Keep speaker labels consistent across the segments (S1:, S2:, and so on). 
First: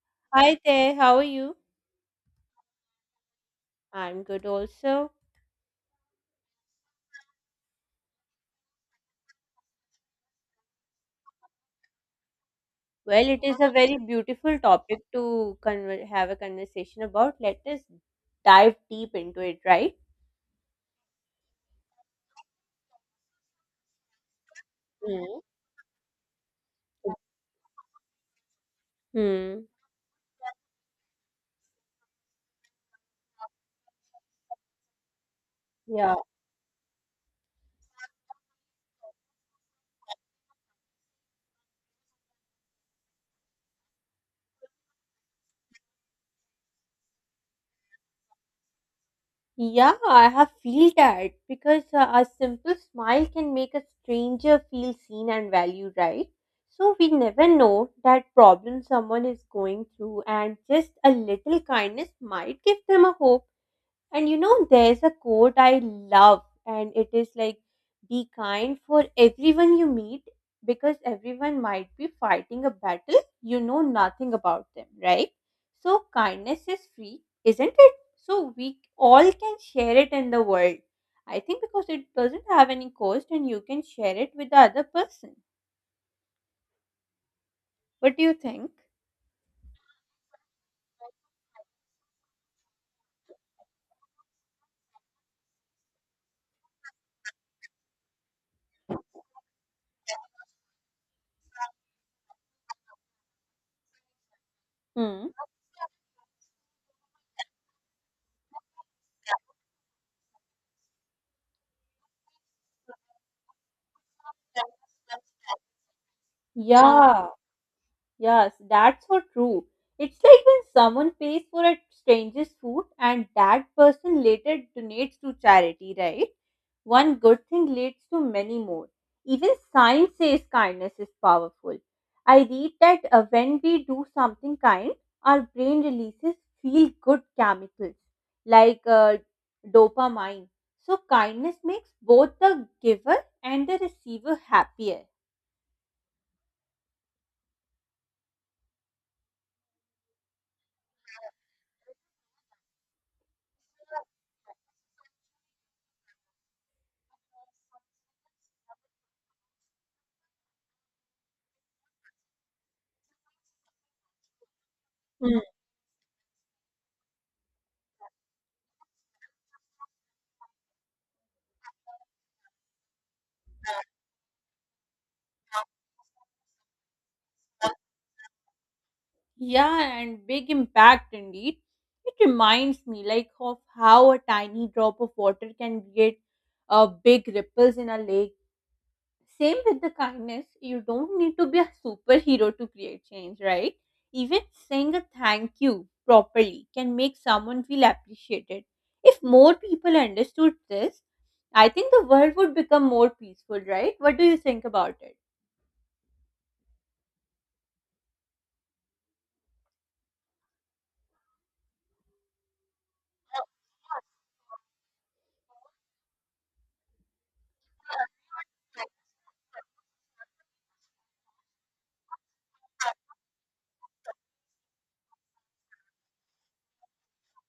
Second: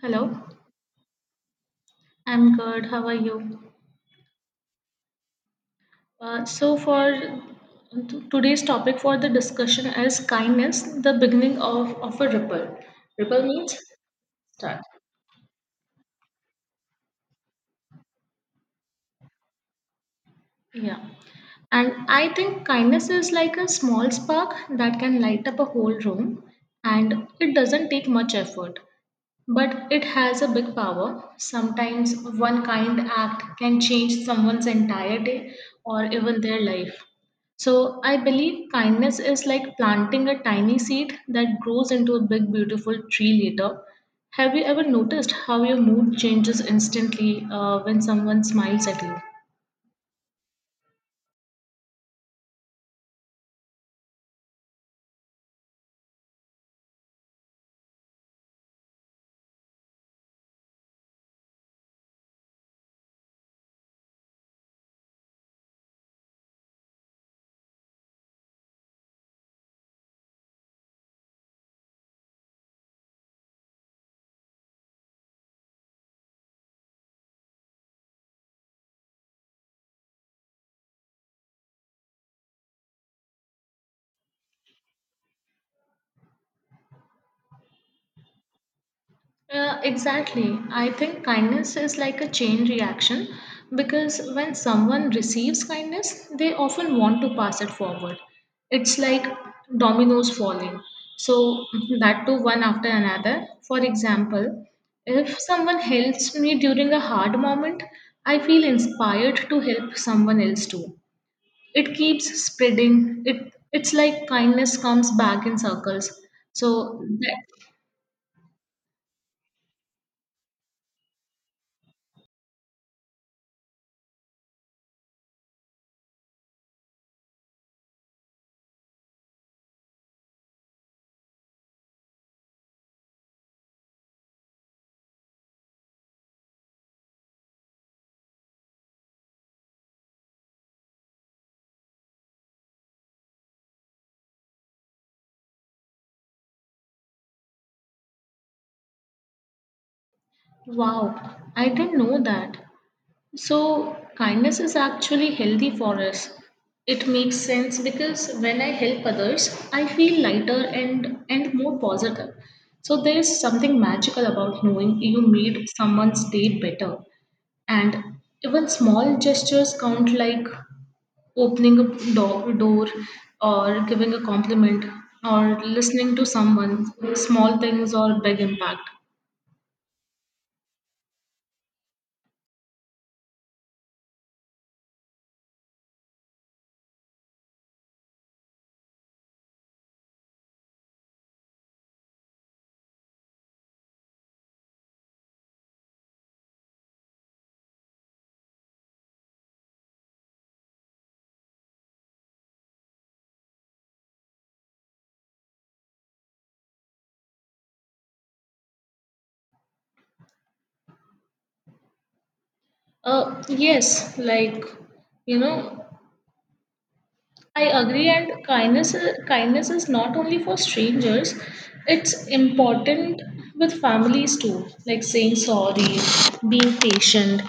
S1: Hello,
S2: Hi there, how are you?
S1: I'm good. How are you?
S2: I'm good also.
S1: For today's topic for the discussion is kindness, the beginning of a ripple.
S2: Well,
S1: Ripple
S2: it is a
S1: means
S2: very beautiful
S1: start.
S2: topic to conver have a conversation about. Let us dive deep into it, right?
S1: Yeah. And I think kindness is like a small spark that can
S2: Hmm.
S1: light up a whole room, and it doesn't take much effort.
S2: Hmm.
S1: But it has a big power. Sometimes one kind act can change someone's entire day or
S2: Yeah.
S1: even their life. So I believe kindness is like planting a tiny seed that grows into a big, beautiful tree later. Have you ever noticed how your mood changes instantly when someone smiles at you?
S2: Yeah, I have feel that because a simple smile can make a stranger feel seen and valued, right? So we never know that problem someone is going through, and just a little kindness might give them a hope. And you know, there's a quote I love, and it is like, be kind for everyone you meet because everyone might be fighting a battle you know nothing about them, right? So, kindness is free, isn't it? So, we all can share it in the world. I think because it doesn't have any cost and you can share it with the other person. What do you think?
S1: Exactly. I think kindness is like a chain reaction because when someone receives kindness, they often want to pass it forward. It's like dominoes falling. So, that too, one after another. For example,
S2: Hmm.
S1: if someone helps me during a hard moment, I feel inspired to help someone else too. It keeps spreading. It's like kindness comes back in circles. So
S2: Yeah.
S1: that,
S2: Yes, that's so true. It's like when someone pays for a stranger's food and that person later donates to charity, right? One good thing leads to many more. Even science says kindness is powerful. I read that when we do something kind, our brain releases feel good chemicals like dopamine. So, kindness makes both the giver and the receiver happier.
S1: wow, I didn't know that. So, kindness is actually healthy for us. It makes sense because when I help others, I feel lighter and more positive. So, there's something magical about knowing you
S2: Mm.
S1: made someone's day better. And even small gestures count, like opening a door, or giving a compliment or listening to someone. Small things or big impact.
S2: Yeah, and big impact indeed. It reminds me like of how a tiny drop of water can create big ripples in a lake. Same with the kindness, you don't need to be a superhero to create change, right? Even saying a thank you properly can make someone feel appreciated. If more people understood this, I think the world would become more peaceful, right? What do you think about it?
S1: Yes, you know I agree, and kindness is not only for strangers; it's important with families too, like saying sorry, being patient,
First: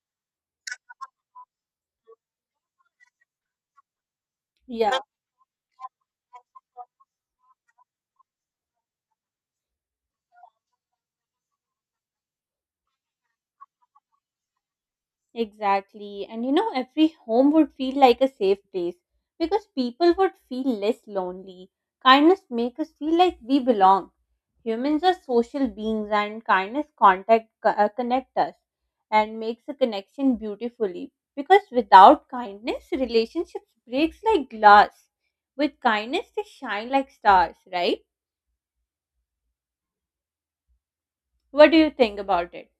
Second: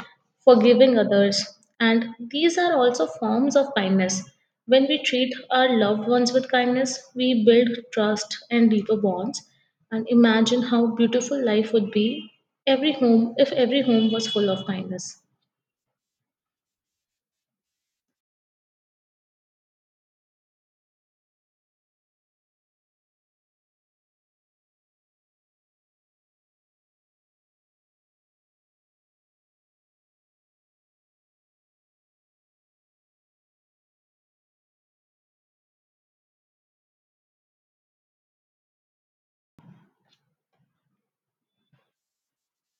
S1: forgiving others, and these are also forms of kindness. When
S2: Yeah.
S1: we treat our loved ones with kindness, we build trust and deeper bonds. And imagine how beautiful life would be every home if every home was full of kindness.
S2: Exactly. And you know, every home would feel like a safe place because people would feel less lonely. Kindness makes us feel like we belong. Humans are social beings and kindness connect us and makes a connection beautifully because without kindness relationships breaks like glass. With kindness they shine like stars, right? What do you think about it?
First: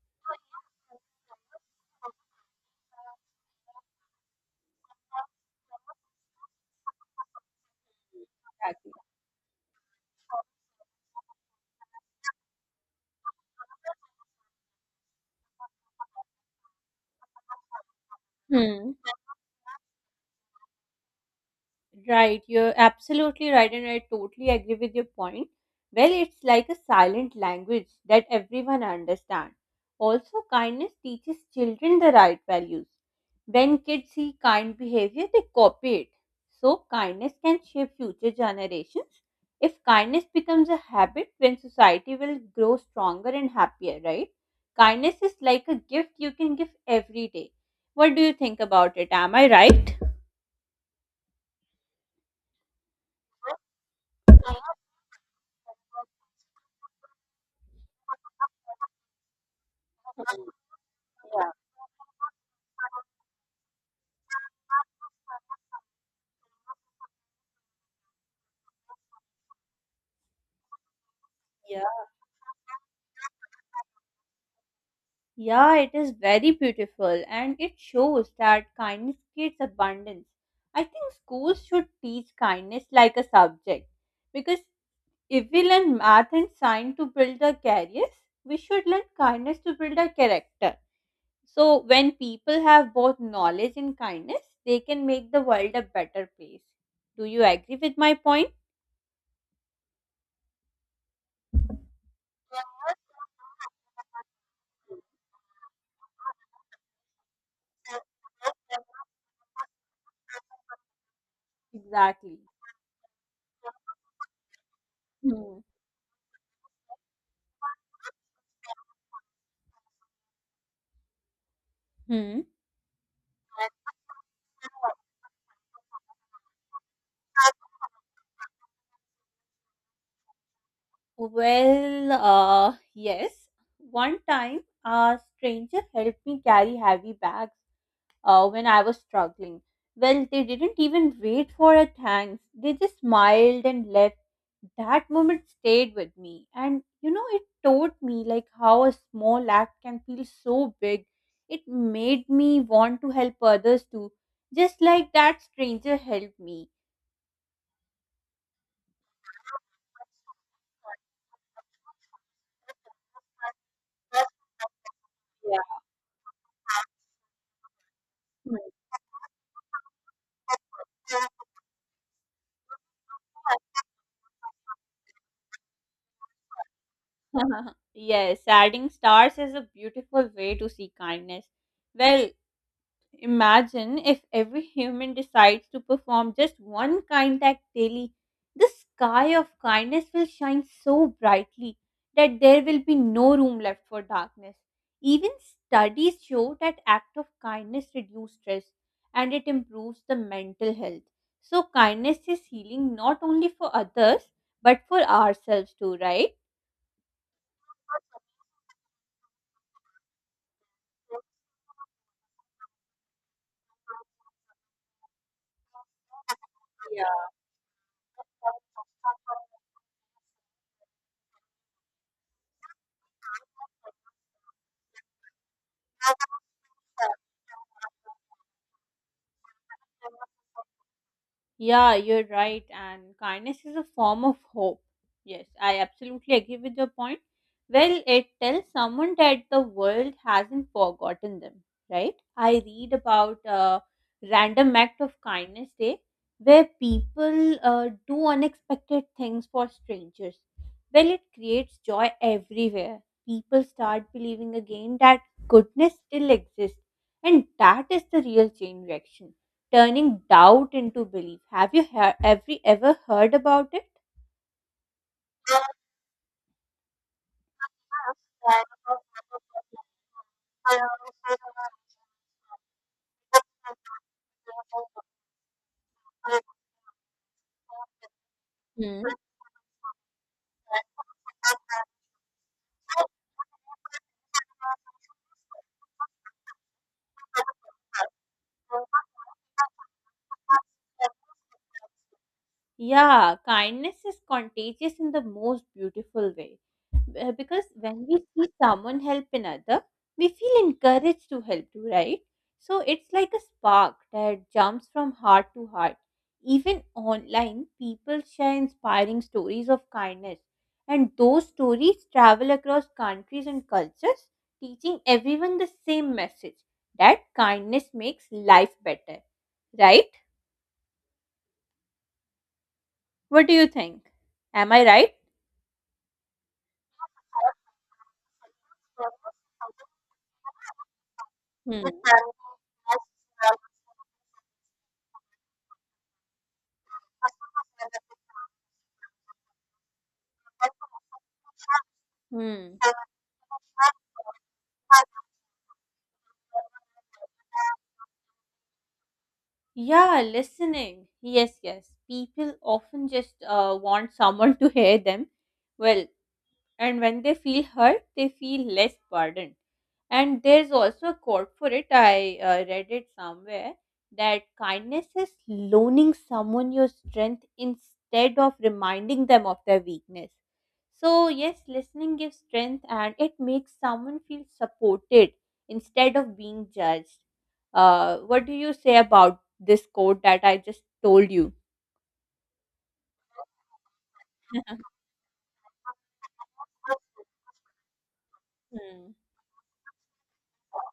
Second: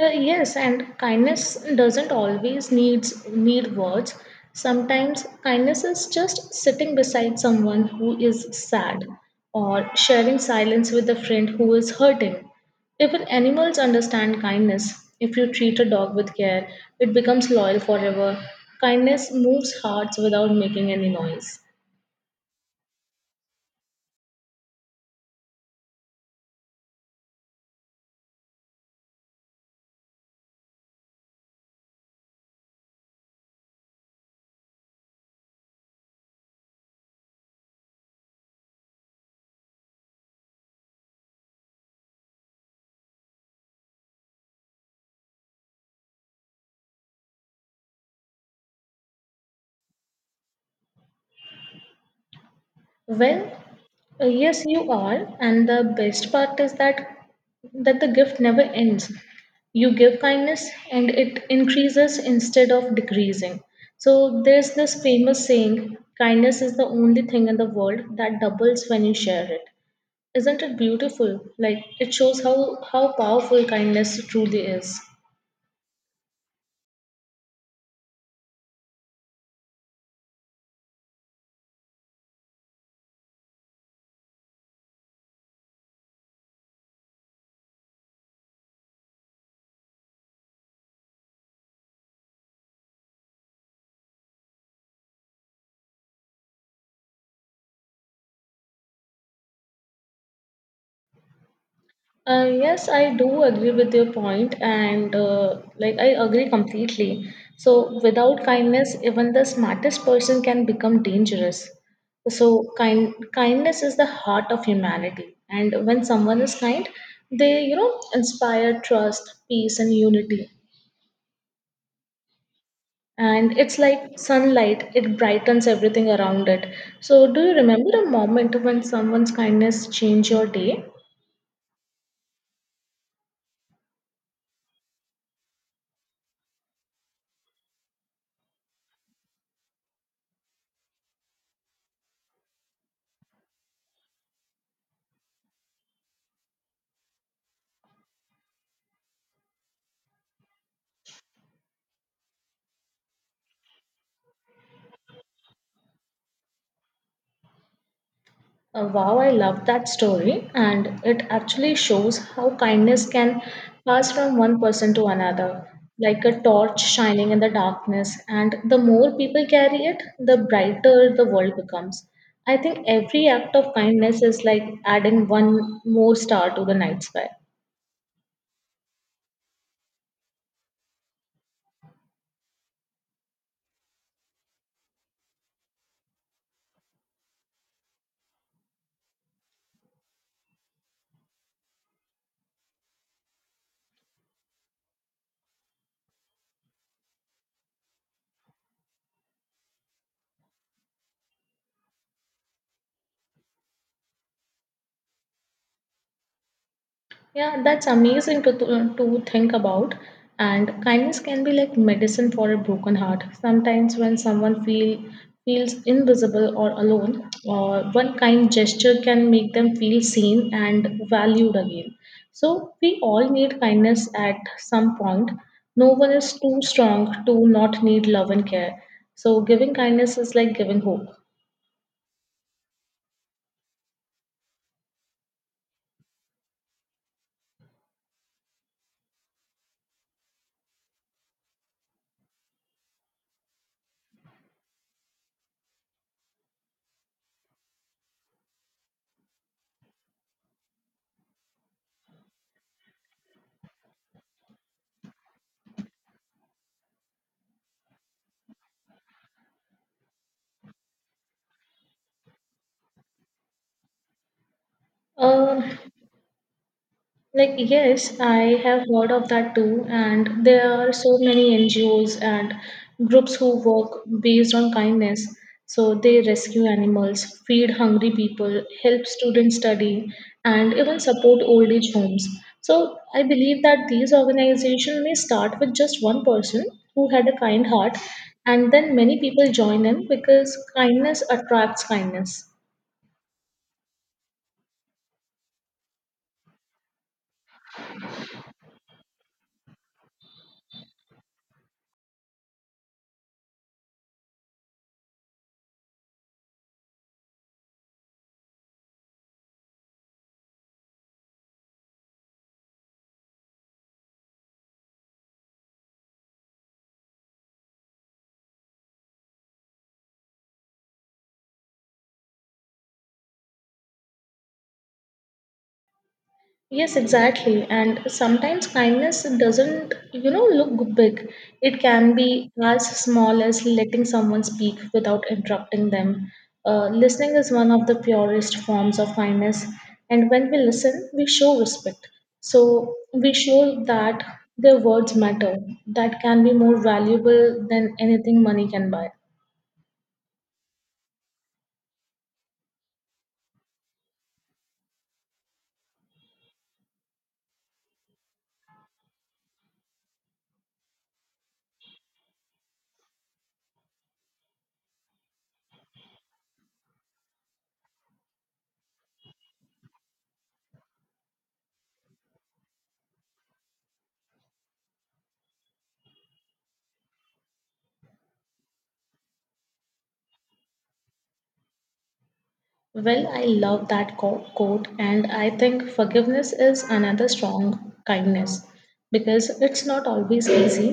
S1: Yes, and kindness doesn't always needs need words. Sometimes kindness is just sitting beside someone who is
S2: Exactly.
S1: sad or sharing silence with a friend who is hurting. Even animals understand kindness. If you treat a dog with care, it becomes loyal forever.
S2: Hmm.
S1: Kindness moves hearts without making any noise.
S2: Right, you're absolutely right, and I totally agree with your point. Well, it's like a silent language that everyone understands. Also, kindness teaches children the right values. When kids see kind behavior, they copy it. So, kindness can shape future generations. If kindness becomes a habit, then society will grow stronger and happier, right? Kindness is like a gift you can give every day. What do you think about it? Am I right?
S1: Well,
S2: Mhm.
S1: yes, you are. And the best part is that the gift never ends. You give kindness and it
S2: Yeah.
S1: increases instead of decreasing. So there's this famous saying, kindness is the only thing in the world that doubles when you share it. Isn't it beautiful? Like
S2: Yeah.
S1: it shows how powerful kindness truly is.
S2: Yeah, it is very beautiful and it shows that kindness creates abundance. I think schools should teach kindness like a subject because if we learn math and science to build our careers, we should learn kindness to build our character. So, when people have both knowledge and kindness, they can make the world a better place. Do you agree with my point?
S1: Yes, I do agree with your point, and I agree completely. So, without kindness, even the smartest person can become dangerous.
S2: Exactly.
S1: So, kindness is the heart of humanity,
S2: Hmm.
S1: and when someone is kind, they inspire trust, peace, and unity.
S2: Hmm.
S1: And it's like sunlight; it brightens everything around it. So, do you remember a moment when someone's kindness changed your day?
S2: Well, yes. One time, a stranger helped me carry heavy bag when I was struggling. Well, they didn't even wait for a thanks. They just smiled and left. That moment stayed with me. And you know, it taught me like how a small act can feel so big. It made me want to help others too, just like that stranger helped me.
S1: Wow, I love that story, and it actually shows how kindness can pass from one person to
S2: Yeah.
S1: another, like a torch shining in the darkness. And the more people carry it, the brighter the
S2: Hmm.
S1: world becomes. I think every act of kindness is like adding one more star to the night sky.
S2: Yes, adding stars is a beautiful way to see kindness. Well, imagine if every human decides to perform just one kind act daily, the sky of kindness will shine so brightly that there will be no room left for darkness. Even studies show that act of kindness reduce stress and it improves the mental health. So kindness is healing not only for others but for ourselves too, right?
S1: Yeah, that's amazing to think about. And kindness can be like medicine for a broken heart. Sometimes when someone feel feels invisible or
S2: Yeah.
S1: alone, one kind gesture can make them feel seen and valued again. So we all need kindness at some point. No one is too strong to not need love and care. So giving kindness is like giving hope.
S2: Yeah, you're right. And kindness is a form of hope. Yes, I absolutely agree with your point. Well, it tells someone that the world hasn't forgotten them, right? I read about a random act of kindness day where people do unexpected things for strangers. Well, it creates joy everywhere. People start believing again that goodness still exists, and that is the real chain reaction turning doubt into belief. Have you ever heard about it?
S1: Uh, yes, I have heard of that too, and there are so many NGOs and groups who work based on kindness. So they rescue animals, feed hungry people,
S2: Hmm.
S1: help students study, and even support old age homes. So I believe that these organizations may start with just one person who had a kind heart, and then many people join in because kindness attracts kindness.
S2: Yeah, kindness is contagious in the most beautiful way. Because when we see someone help another, we feel encouraged to help too, right? So it's like a spark that jumps from heart to heart. Even online, people share inspiring stories of kindness, and those stories travel across countries and cultures, teaching everyone the same message that kindness makes life better, right? What do you think? Am I right?
S1: Yes, exactly. And sometimes kindness doesn't, you know, look big. It
S2: Hmm.
S1: can be as small as letting someone speak without interrupting them. Listening is one of the purest forms of kindness. And when we listen, we show respect.
S2: Hmm.
S1: So we show that their words matter, that can be more valuable than anything money can buy.
S2: Yeah, listening. Yes, yes. People often just want someone to hear them. Well, and when they feel hurt they feel less burdened, and there's also a quote for it, I read it somewhere that kindness is loaning someone your strength instead of reminding them of their weakness. So yes, listening gives strength and it makes someone feel supported instead of being judged. What do you say about this quote that I just told you?
S1: Well, I love that quote, and I think forgiveness is another strong kindness
S2: Hmm.
S1: because it's not always easy,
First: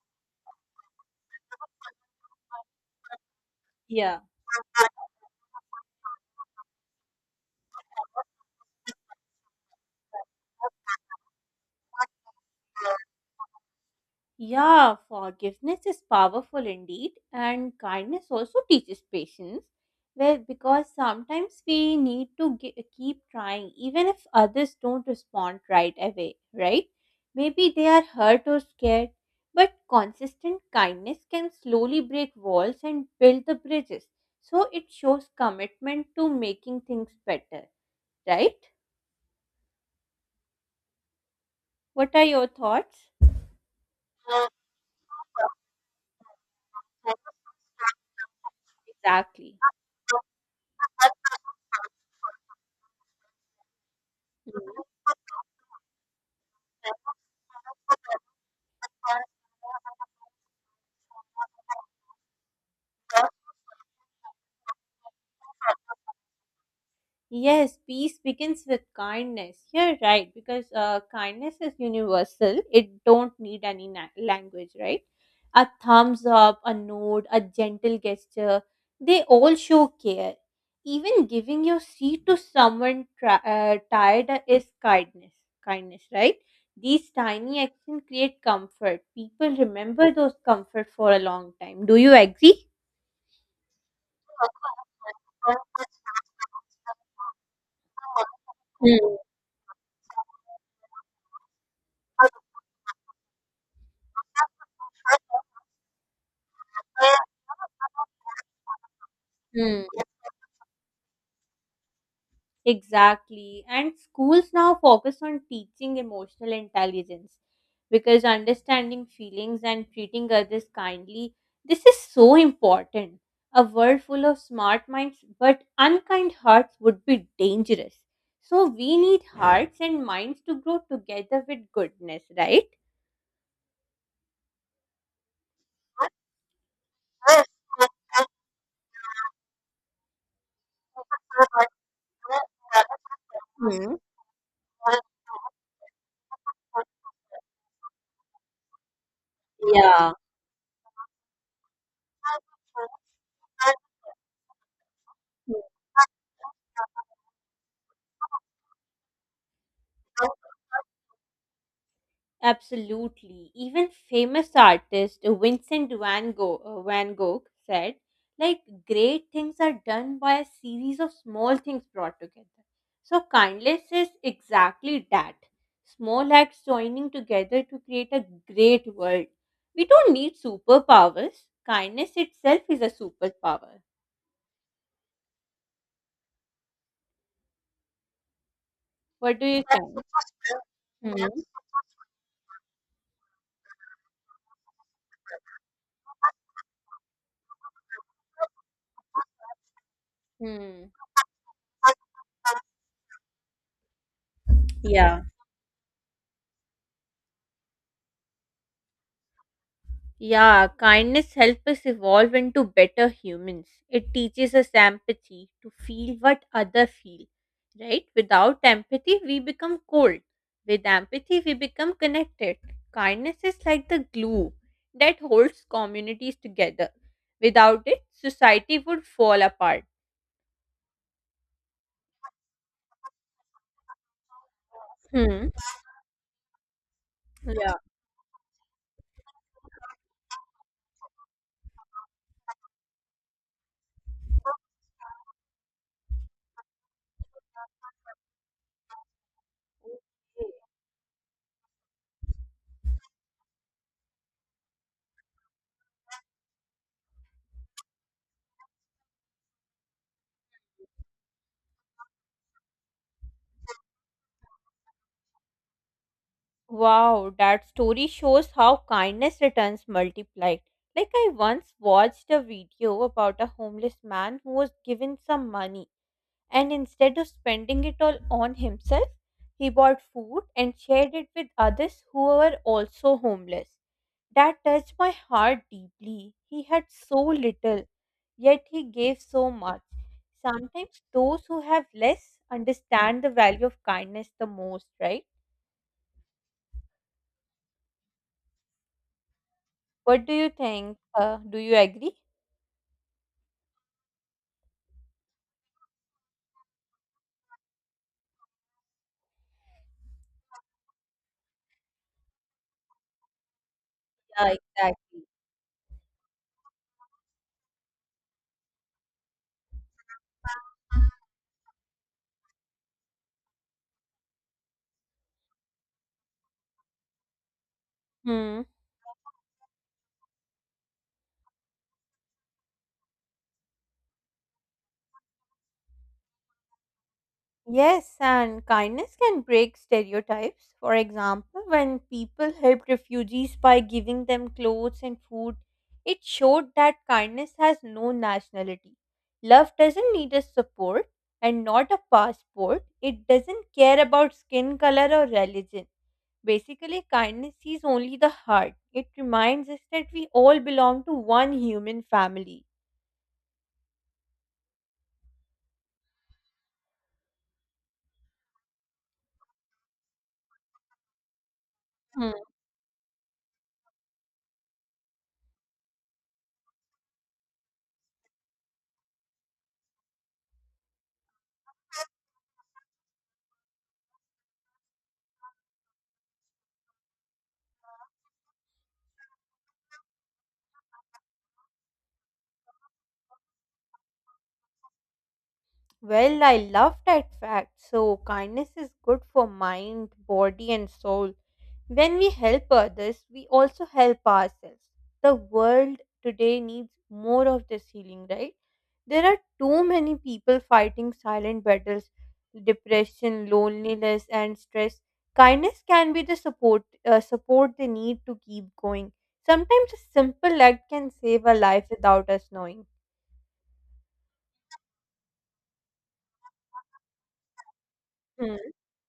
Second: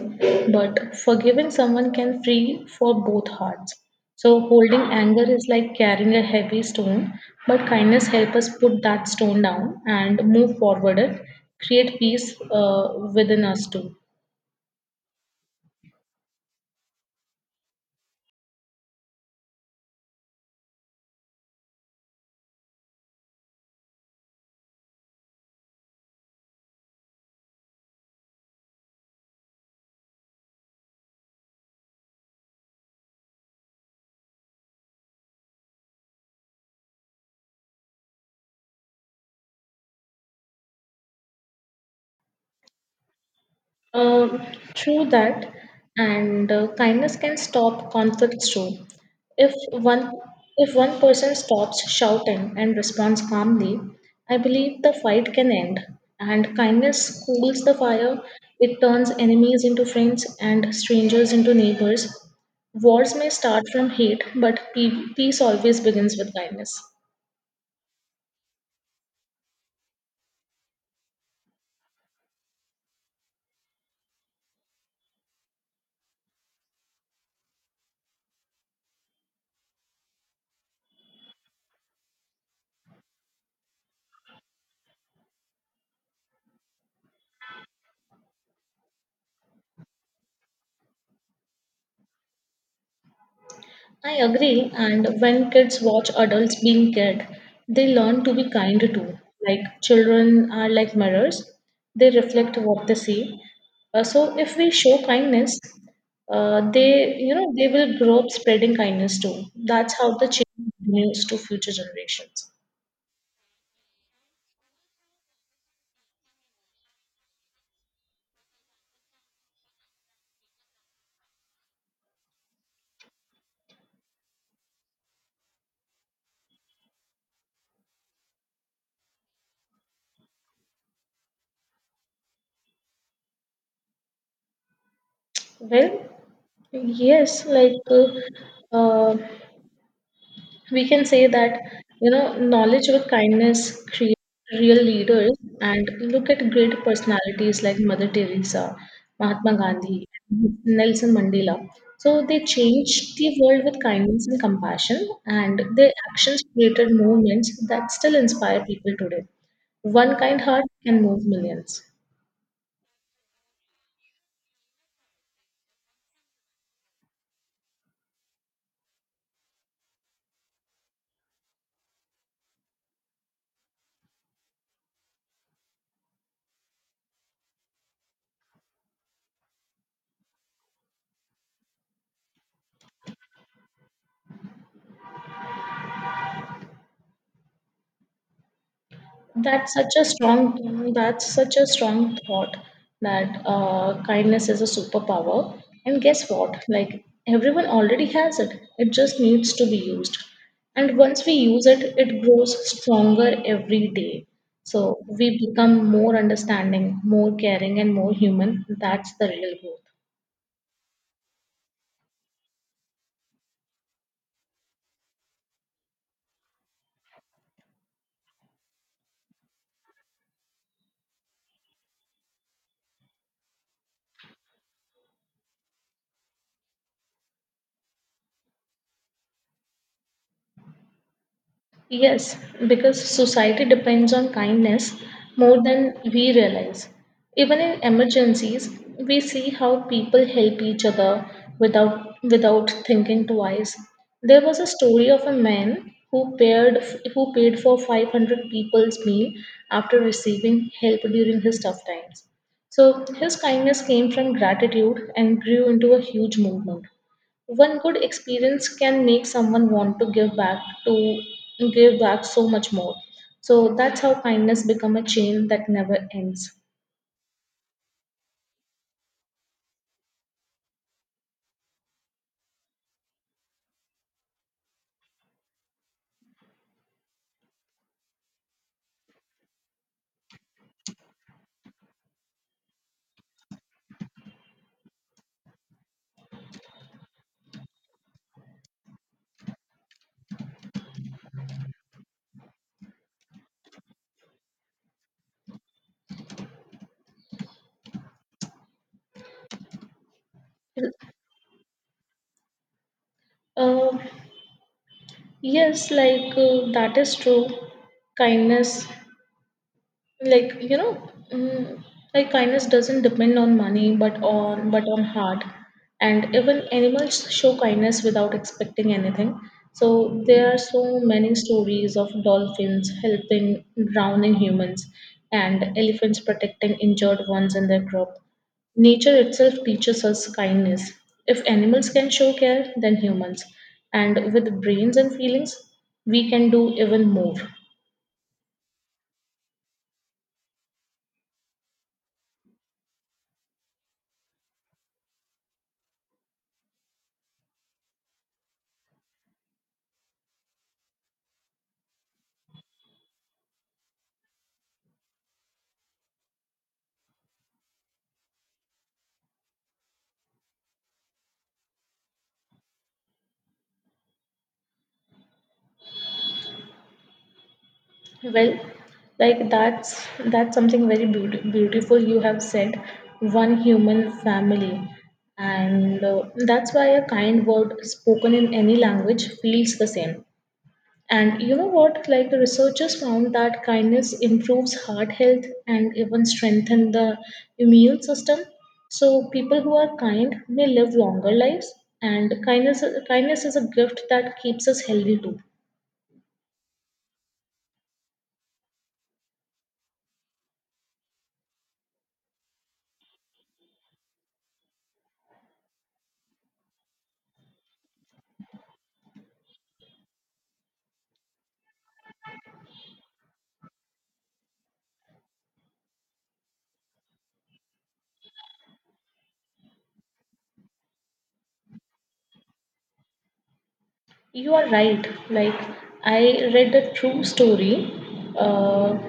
S1: but forgiving someone can free for both hearts.
S2: Yeah.
S1: So, holding anger is like carrying a heavy stone, but kindness helps us put that stone down and move forward it, create peace within us too.
S2: Yeah, forgiveness is powerful indeed, and kindness also teaches patience. Well, because sometimes we need to keep trying, even if others don't respond right away, right? Maybe they are hurt or scared, but consistent kindness can slowly break walls and build the bridges. So it shows commitment to making things better, right? What are your thoughts?
S1: Um, True that, and kindness can stop conflicts too. If
S2: Exactly.
S1: one if one person stops shouting and responds calmly, I believe
S2: Hmm.
S1: the fight can end. And kindness cools the fire. It turns enemies into friends and strangers into neighbors. Wars may start from hate, but peace always begins with kindness.
S2: Yes, peace begins with kindness. You're right, because kindness is universal. It don't need any language, right? A thumbs up, a nod, a gentle gesture, they all show care. Even giving your seat to someone tired is kindness. Kindness, right? These tiny actions create comfort. People remember those comfort for a long time. Do you agree?
S1: I agree, and when kids watch adults being cared, they learn to be kind too. Like children are like mirrors, they reflect what they see. So if we show kindness, they they will grow up spreading kindness too.
S2: Hmm.
S1: That's how the change continues to future generations.
S2: Exactly. And schools now focus on teaching emotional intelligence because understanding feelings and treating others kindly, this is so important. A world full of smart minds but unkind hearts would be dangerous. So we need hearts and minds to grow together with goodness, right?
S1: Well, yes, like uh, uh, We can say that, you know, knowledge with kindness
S2: Hmm.
S1: creates real leaders. And look at great personalities like Mother Teresa, Mahatma Gandhi,
S2: Yeah.
S1: Nelson Mandela. So they changed the world with kindness and compassion, and their actions created movements that still inspire people today. One kind heart can move millions.
S2: Absolutely. Even famous artist Vincent van Gogh, van Gogh said, like, great things are done by a series of small things brought together. So, kindness is exactly that, small acts joining together to create a great world. We don't need superpowers, kindness itself is a superpower. What do you think? Hmm.
S1: That's such a strong thought that kindness is a superpower. And guess what? Like everyone already has it. It just needs to be used.
S2: Hmm.
S1: And once we use it, it grows stronger every day. So
S2: Yeah.
S1: we become more understanding, more caring, and more human. That's the real goal.
S2: Yeah, kindness helps us evolve into better humans. It teaches us empathy to feel what others feel, right? Without empathy, we become cold. With empathy, we become connected. Kindness is like the glue that holds communities together. Without it, society would fall apart.
S1: Yes, because society depends on kindness
S2: Hmm.
S1: more than we realize. Even
S2: Yeah.
S1: in emergencies, we see how people help each other without thinking twice. There was a story of a man who paid for 500 people's meal after receiving help during his tough times. So his kindness came from gratitude and grew into a huge movement. One good experience can make someone want to to give back so much more. So that's how kindness become a chain that never ends.
S2: Wow, that story shows how kindness returns multiplied. Like, I once watched a video about a homeless man who was given some money, and instead of spending it all on himself, he bought food and shared it with others who were also homeless. That touched my heart deeply. He had so little, yet he gave so much. Sometimes those who have less understand the value of kindness the most, right? What do you think? Do you agree?
S1: uh, that is true. Kindness like you know mm, like Kindness doesn't depend on money but
S2: Yeah,
S1: on
S2: exactly.
S1: heart. And even animals show kindness without expecting anything. So there are so many stories of dolphins helping drowning humans and elephants protecting injured ones in their group.
S2: Hmm.
S1: Nature itself teaches us kindness. If animals can show care, then humans. And with brains and feelings, we can do even more.
S2: Yes, and kindness can break stereotypes. For example, when people helped refugees by giving them clothes and food, it showed that kindness has no nationality. Love doesn't need a support and not a passport. It doesn't care about skin color or religion. Basically, kindness sees only the heart. It reminds us that we all belong to one human family.
S1: Well, that's something very beautiful you have said. One human family, and that's why a kind word spoken in any language feels the same. And you know what? Like the researchers found that kindness improves heart health and even strengthen the immune system. So people who are kind may live longer lives. And kindness is a gift that keeps us healthy too.
S2: Well, I love that fact. So, kindness is good for mind, body, and soul. When we help others, we also help ourselves. The world today needs more of this healing, right? There are too many people fighting silent battles, depression, loneliness, and stress. Kindness can be the support they need to keep going. Sometimes a simple act can save a life without us knowing.
S1: You are right. Like, I read a true story.
S2: Hmm.
S1: Uh, uh,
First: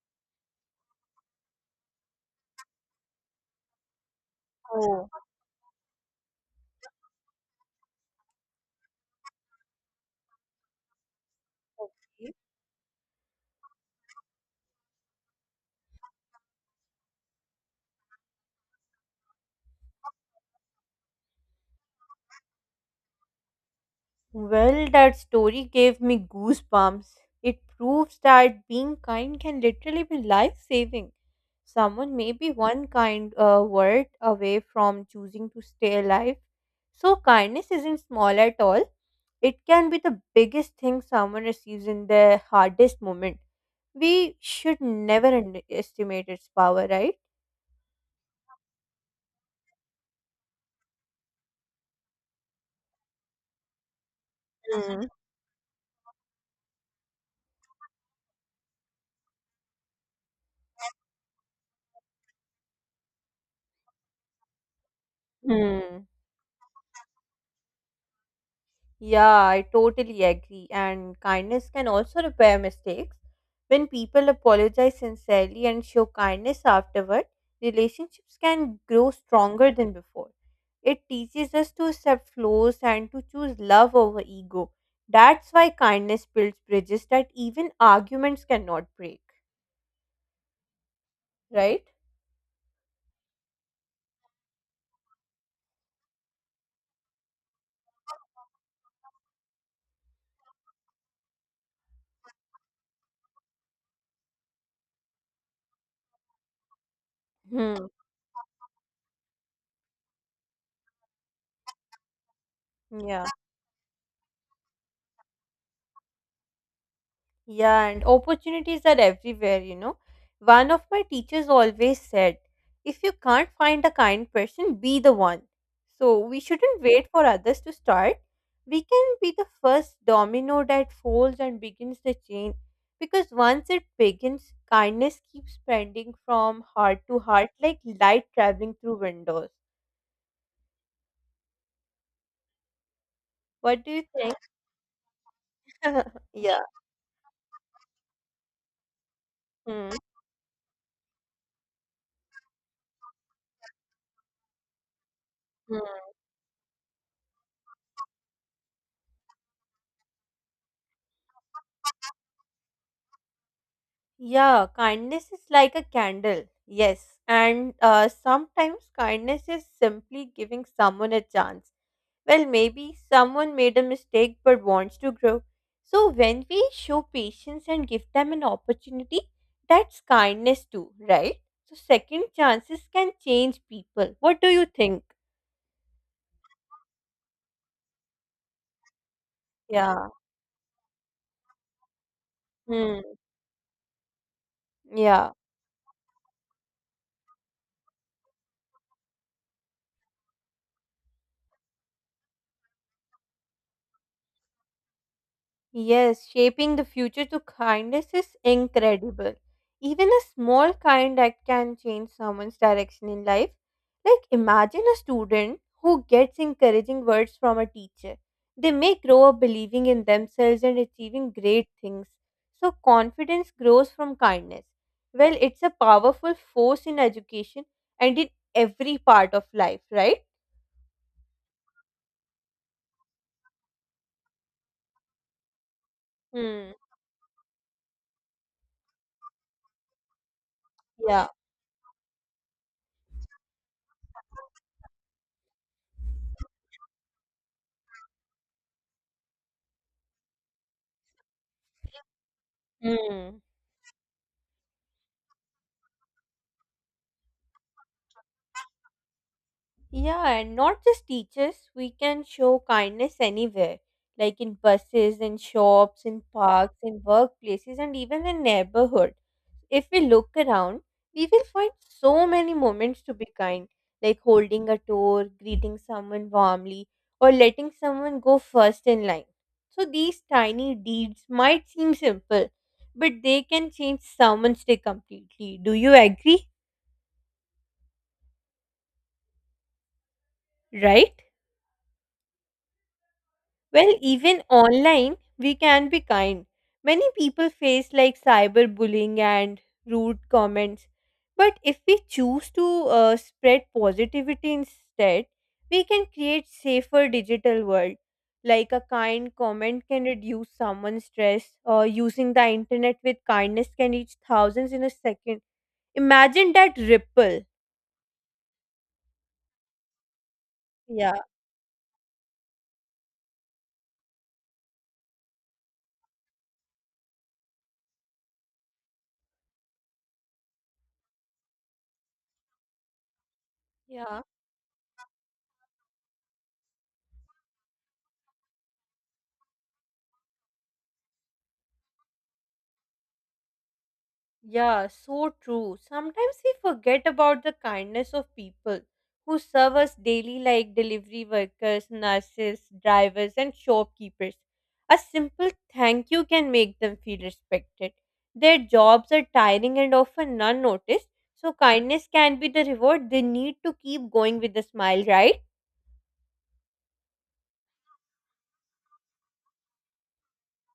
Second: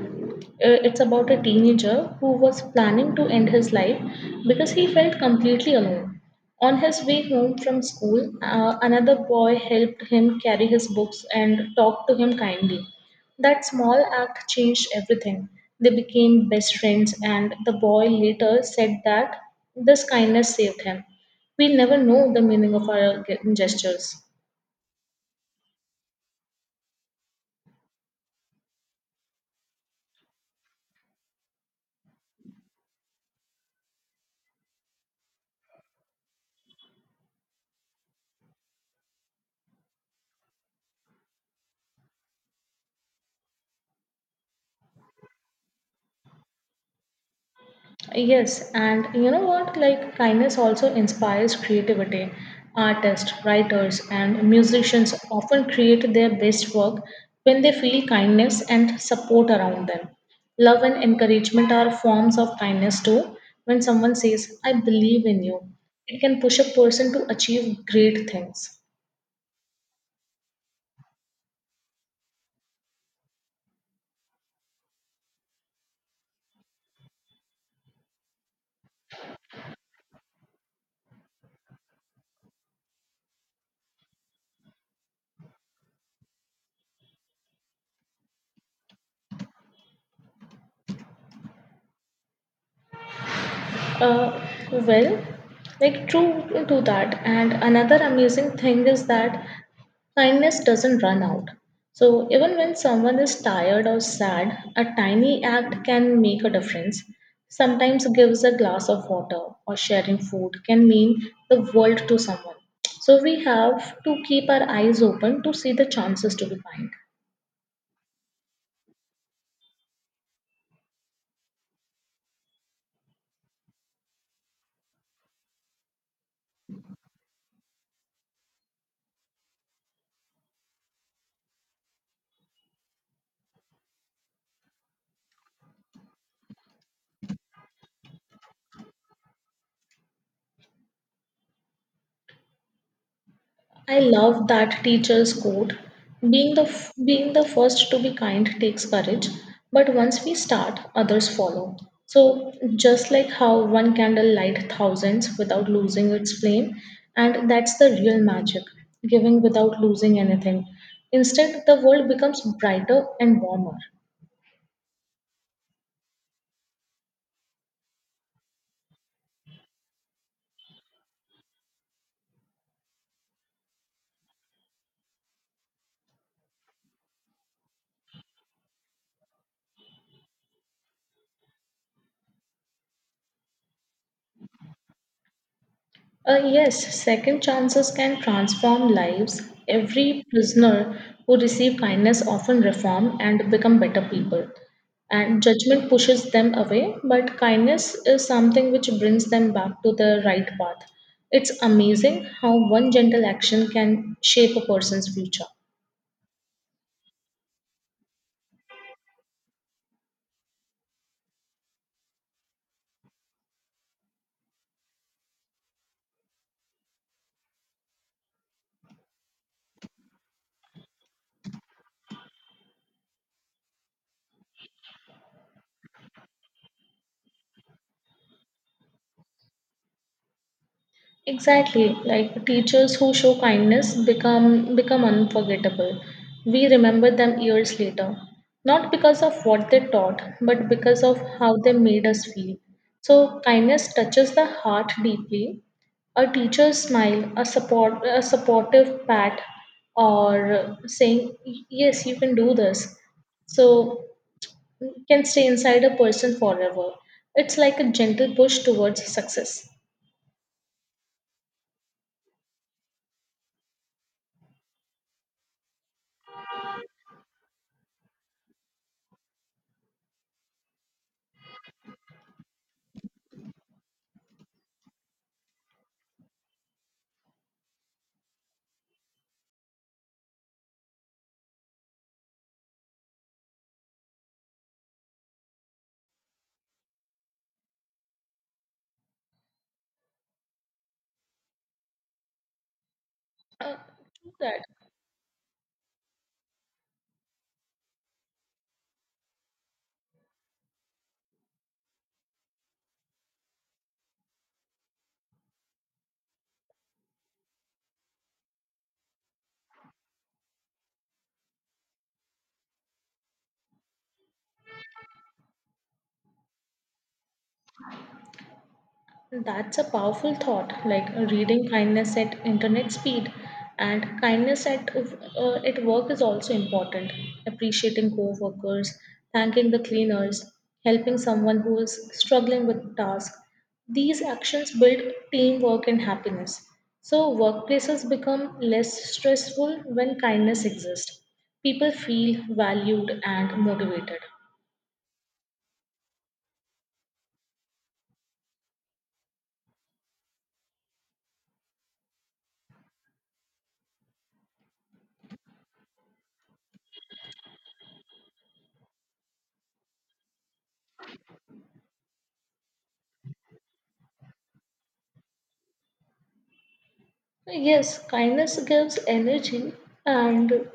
S1: it's about a teenager who was planning to end his life because he
S2: Oh,
S1: felt completely alone. On his way home from school, another boy helped him carry his books and talked to
S2: okay.
S1: him kindly. That small act changed everything. They became best friends, and the boy later said that this kindness saved him. We never know the meaning of our gestures.
S2: Well, that story gave me goosebumps. It proves that being kind can literally be life saving. Someone may be one kind word away from choosing to stay alive. So, kindness isn't small at all. It can be the biggest thing someone receives in their hardest moment. We should never underestimate its power, right?
S1: Yes, and you know what? Like, kindness also inspires creativity. Artists, writers, and
S2: Mm.
S1: musicians often create their best work when they feel kindness and support around them. Love and encouragement are forms of kindness too. When someone says, I believe in you,
S2: Hmm.
S1: it can push a person to achieve great things.
S2: Yeah, I totally agree. And kindness can also repair mistakes. When people apologize sincerely and show kindness afterward, relationships can grow stronger than before. It teaches us to accept flaws and to choose love over ego. That's why kindness builds bridges that even arguments cannot break, right?
S1: Uh, well, True to that. And another amazing thing is that kindness doesn't run out. So, even when someone is tired or sad, a tiny act can make a difference.
S2: Hmm.
S1: Sometimes, gives a glass of water or sharing food can mean the world to someone. So,
S2: Yeah.
S1: we have to keep our eyes open to see the chances to be kind.
S2: Yeah, and opportunities are everywhere, you know. One of my teachers always said, if you can't find a kind person, be the one. So we shouldn't wait for others to start. We can be the first domino that folds and begins the chain because once it begins, kindness keeps spreading from heart to heart like light traveling through windows. What do
S1: I
S2: you think?
S1: love that teacher's quote.
S2: Yeah.
S1: Being the first to be kind takes courage,
S2: Hmm.
S1: but once we start, others follow. So just like how one candle light thousands without losing its flame, and that's the real magic, giving without losing anything. Instead, the world becomes brighter and warmer.
S2: Yeah, kindness is like a candle. Yes. And sometimes kindness is simply giving someone a chance. Well, maybe someone made a mistake but wants to grow. So when we show patience and give them an opportunity, that's kindness too, right? So second chances can change people. What do you think?
S1: Yes, second chances can transform lives.
S2: Yeah.
S1: Every prisoner who receive kindness often
S2: Hmm.
S1: reform and become better people.
S2: Yeah.
S1: And judgment pushes them away, but kindness is something which brings them back to the right path. It's amazing how one gentle action can shape a person's future.
S2: Yes, shaping the future to kindness is incredible. Even a small kind act can change someone's direction in life. Like, imagine a student who gets encouraging words from a teacher. They may grow up believing in themselves and achieving great things. So, confidence grows from kindness. Well, it's a powerful force in education and in every part of life, right?
S1: Exactly, like teachers who show kindness become unforgettable. We
S2: Hmm.
S1: remember them years later, not because of what they taught, but because of
S2: Yeah.
S1: how they made us feel. So kindness touches the heart deeply. A teacher's smile, a support, a supportive pat, or saying yes, you can do this,
S2: Hmm.
S1: so can stay inside a person forever. It's like a gentle push towards success.
S2: Yeah, and not just teachers, we can show kindness anywhere, like in buses, in shops, in parks, in workplaces, and even in neighborhood. If we look around, we will find so many moments to be kind, like holding a door, greeting someone warmly, or letting someone go first in line. So these tiny deeds might seem simple, but they can change someone's day completely. Do you agree? Right?
S1: Uh,
S2: Well,
S1: true
S2: even
S1: that.
S2: online, we can be kind. Many people face like cyberbullying and rude comments. But if we choose to spread positivity instead, we can create safer digital world. Like a kind comment can reduce someone's stress, or using the internet with kindness can reach thousands in a second. Imagine that ripple.
S1: That's a powerful thought, like
S2: Yeah.
S1: reading kindness at internet speed and kindness at work is also important. Appreciating co-workers, thanking the cleaners, helping someone who is struggling with a task. These
S2: Yeah.
S1: actions build teamwork and happiness. So workplaces become less stressful when kindness exists. People feel valued and motivated.
S2: Yeah, so true. Sometimes we forget about the kindness of people who serve us daily, like delivery workers, nurses, drivers, and shopkeepers. A simple thank you can make them feel respected. Their jobs are tiring and often unnoticed, so kindness can be the reward they need to keep going with a smile, right?
S1: Yes, kindness gives energy and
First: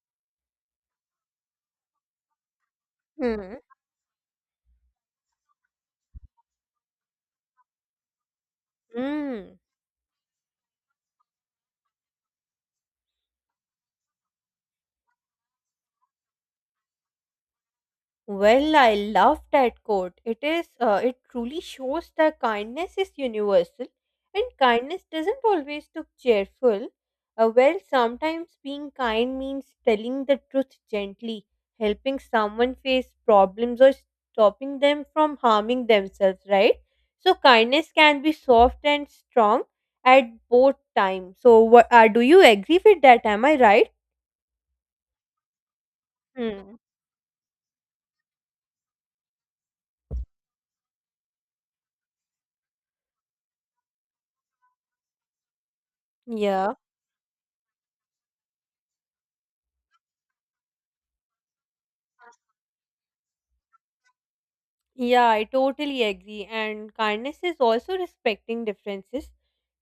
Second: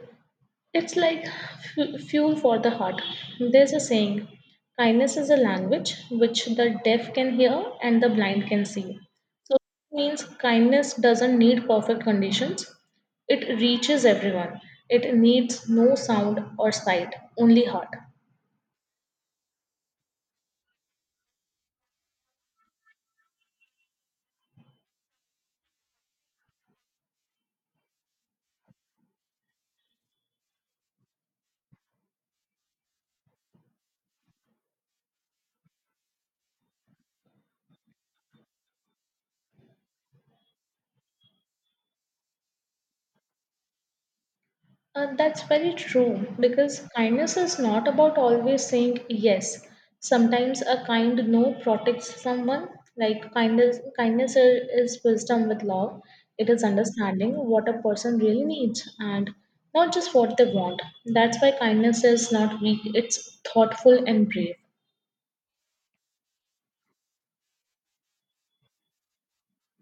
S1: it's like fuel for the heart.
S2: Hmm.
S1: There's a saying kindness is a language which the deaf can hear and the blind can see. So
S2: Mm.
S1: it means kindness doesn't need perfect conditions, it reaches everyone. It needs no sound or sight, only heart.
S2: Well, I love that quote. It is it truly shows that kindness is universal and kindness doesn't always look cheerful. Well, sometimes being kind means telling the truth gently, helping someone face problems or stopping them from harming themselves, right? So kindness can be soft and strong at both times. So what do you agree with that? Am I right?
S1: That's very true
S2: Hmm.
S1: because kindness is not about always saying yes. Sometimes a kind no protects someone. Like kindness is wisdom with love. It is
S2: Yeah.
S1: understanding what a person really needs and not just what they want. That's why kindness is not weak. It's thoughtful and brave.
S2: Yeah, I totally agree. And kindness is also respecting differences.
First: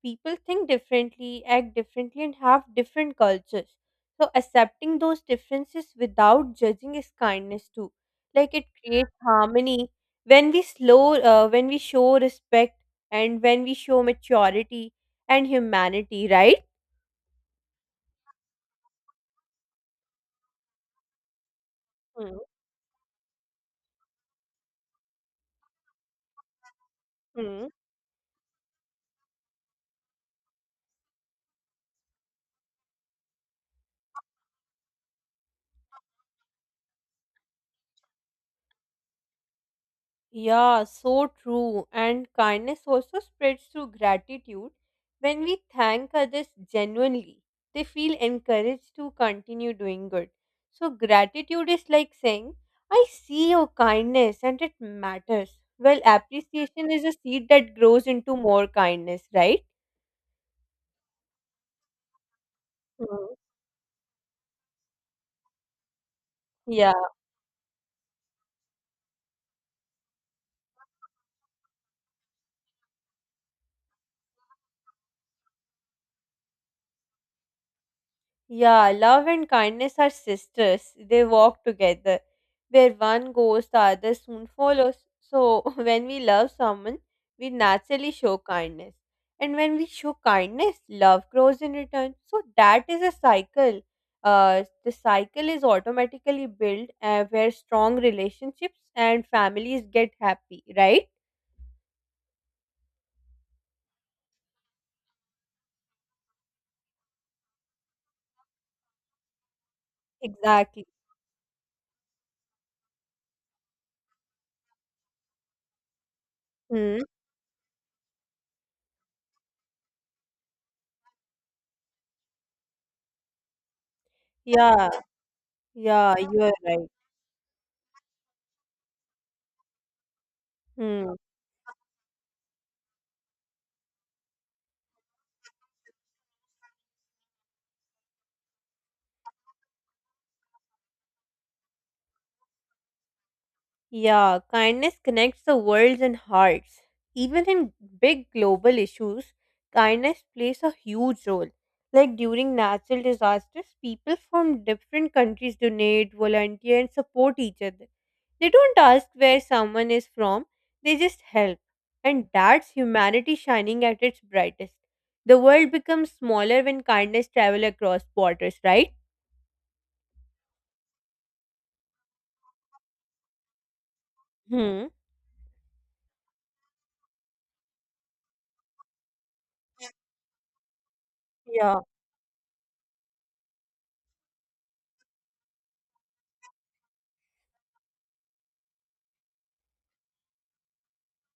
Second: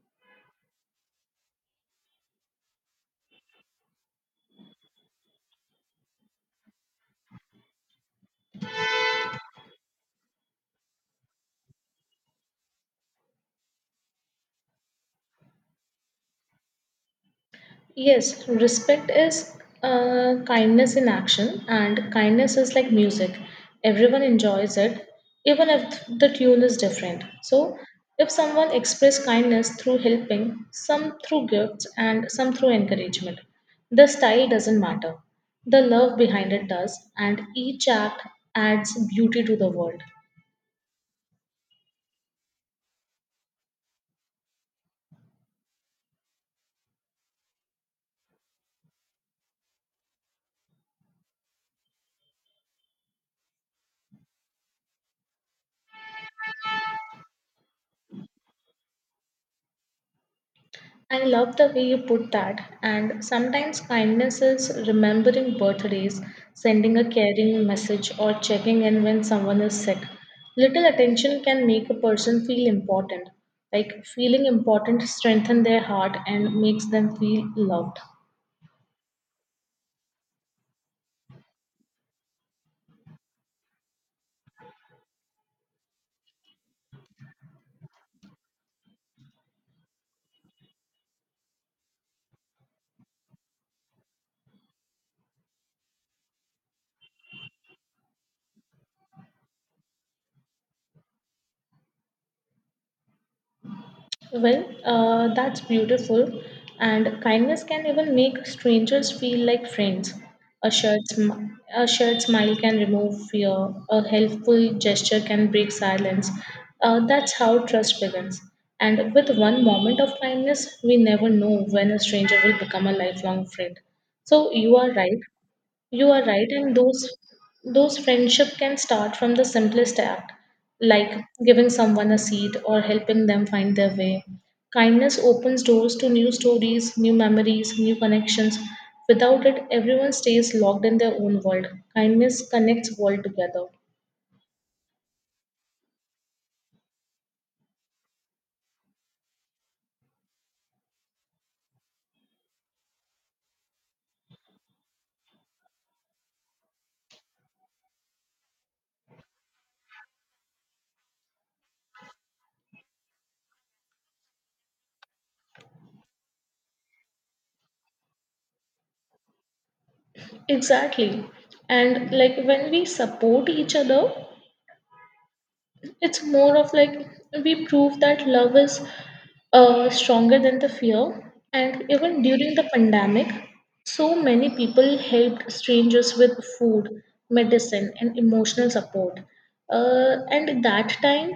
S2: People think differently, act differently, and have different cultures. So, accepting those differences without judging is kindness too. Like it creates harmony when we show respect, and when we show maturity and humanity, right?
S1: Yes, respect is kindness in action, and
S2: Hmm.
S1: kindness is like music. Everyone enjoys it, even if the tune is different.
S2: Hmm.
S1: So, if someone expresses kindness through helping, some through gifts, and some through encouragement, the style doesn't matter. The love behind it does, and each act adds beauty to the world.
S2: Yeah, so true. And kindness also spreads through gratitude. When we thank others genuinely, they feel encouraged to continue doing good. So, gratitude is like saying, I see your kindness and it matters. Well, appreciation is a seed that grows into more kindness, right?
S1: I love the way you put that. And
S2: Mm.
S1: sometimes kindness is remembering birthdays,
S2: Yeah.
S1: sending a caring message, or checking in when someone is sick. Little attention can make a person feel important. Like feeling important strengthens their heart and makes them feel loved.
S2: Yeah, love and kindness are sisters. They walk together. Where one goes, the other soon follows. So, when we love someone, we naturally show kindness. And when we show kindness, love grows in return. So, that is a cycle. The cycle is automatically built where strong relationships and families get happy, right?
S1: That's beautiful. And kindness can even make strangers feel like friends. A
S2: Exactly.
S1: shared, sm- a shared smile can remove fear. A helpful gesture can break silence.
S2: Hmm.
S1: That's how trust begins. And with one moment of kindness, we never know when a stranger will become a lifelong friend. So you
S2: Yeah,
S1: are right. You
S2: yeah,
S1: are
S2: you
S1: right,
S2: are
S1: and
S2: right.
S1: those friendship can start from the simplest act,
S2: Hmm.
S1: like giving someone a seat or helping them find their way. Kindness opens doors to new stories, new memories, new connections. Without it, everyone stays locked in their own world. Kindness connects world together.
S2: Yeah, kindness connects the worlds and hearts. Even in big global issues, kindness plays a huge role. Like during natural disasters, people from different countries donate, volunteer, and support each other. They don't ask where someone is from, they just help. And that's humanity shining at its brightest. The world becomes smaller when kindness travels across borders, right?
S1: Exactly. And like when we support each other,
S2: Hmm.
S1: it's more of like we prove that love is stronger than the fear.
S2: Yeah.
S1: And even during the pandemic, so many people helped strangers with food, medicine, and emotional support. And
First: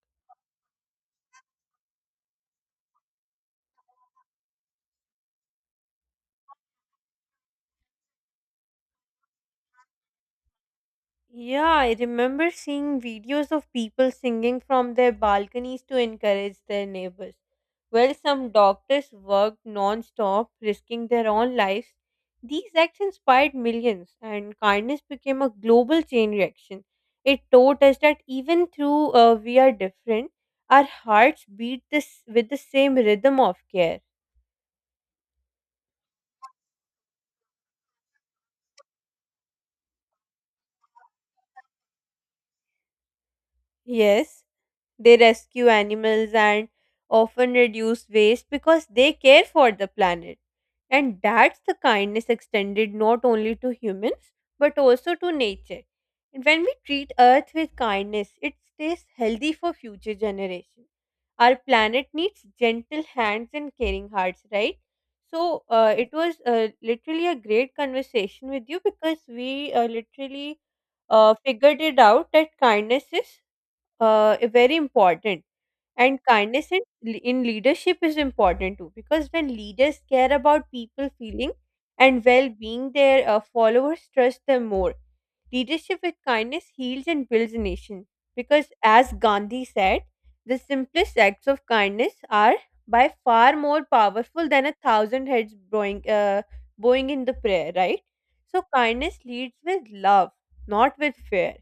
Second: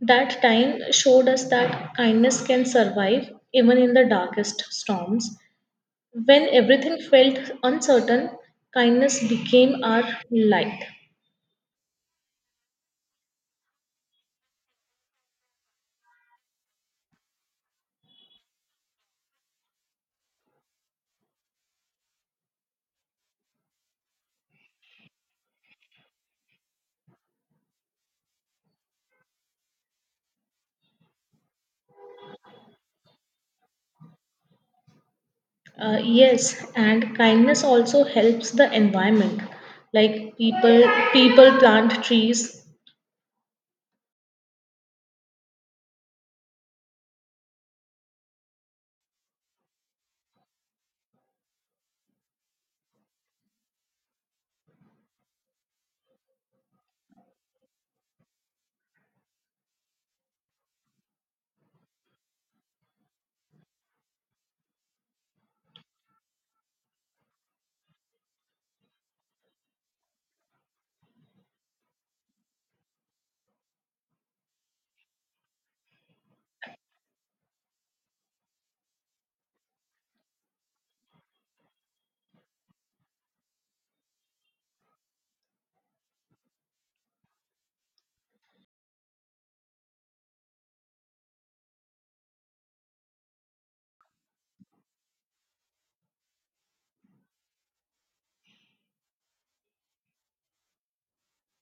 S1: that time showed us that kindness can survive even in the darkest storms. When everything felt uncertain, kindness became our light.
S2: Yeah, I remember seeing videos of people singing from their balconies to encourage their neighbors. While some doctors worked non stop, risking their own lives, these acts inspired millions, and kindness became a global chain reaction. It taught us that even though we are different, our hearts beat this with the same rhythm of care.
S1: Yes, and kindness also helps the environment. Like people plant trees.
S2: Yes. They rescue animals and often reduce waste because they care for the planet. And that's the kindness extended not only to humans but also to nature. And when we treat Earth with kindness, it stays healthy for future generations. Our planet needs gentle hands and caring hearts, right? So it was literally a great conversation with you because we literally figured it out that kindness is very important and kindness in leadership is important too because when leaders care about people feeling and well-being their followers trust them more. Leadership with kindness heals and builds a nation because as Gandhi said, the simplest acts of kindness are by far more powerful than a thousand heads bowing in the prayer, right? So kindness leads with love, not with fear.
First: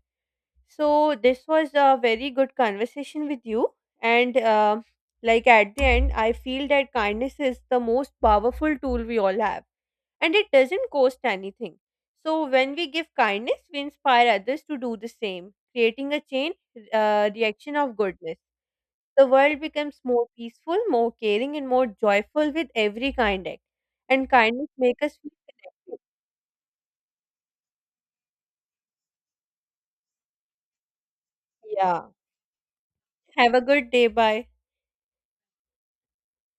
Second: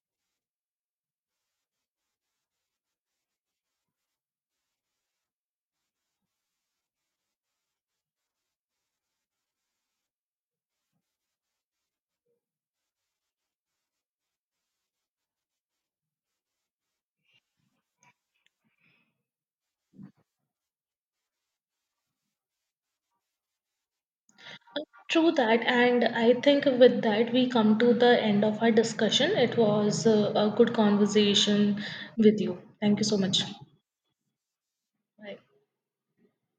S2: So this was a very good conversation with you, and like at the end, I feel that kindness is the most powerful tool we all have, and it doesn't cost anything. So when we give kindness, we inspire others to do the same, creating a chain reaction of goodness. The world becomes more peaceful, more caring, and more joyful with every kind act. And kindness make us
S1: True
S2: feel
S1: that,
S2: connected.
S1: and I think with that we come to the end of our discussion. It was a good conversation
S2: Yeah.
S1: with you. Thank you so much.
S2: Have a good day. Bye.
S1: Bye.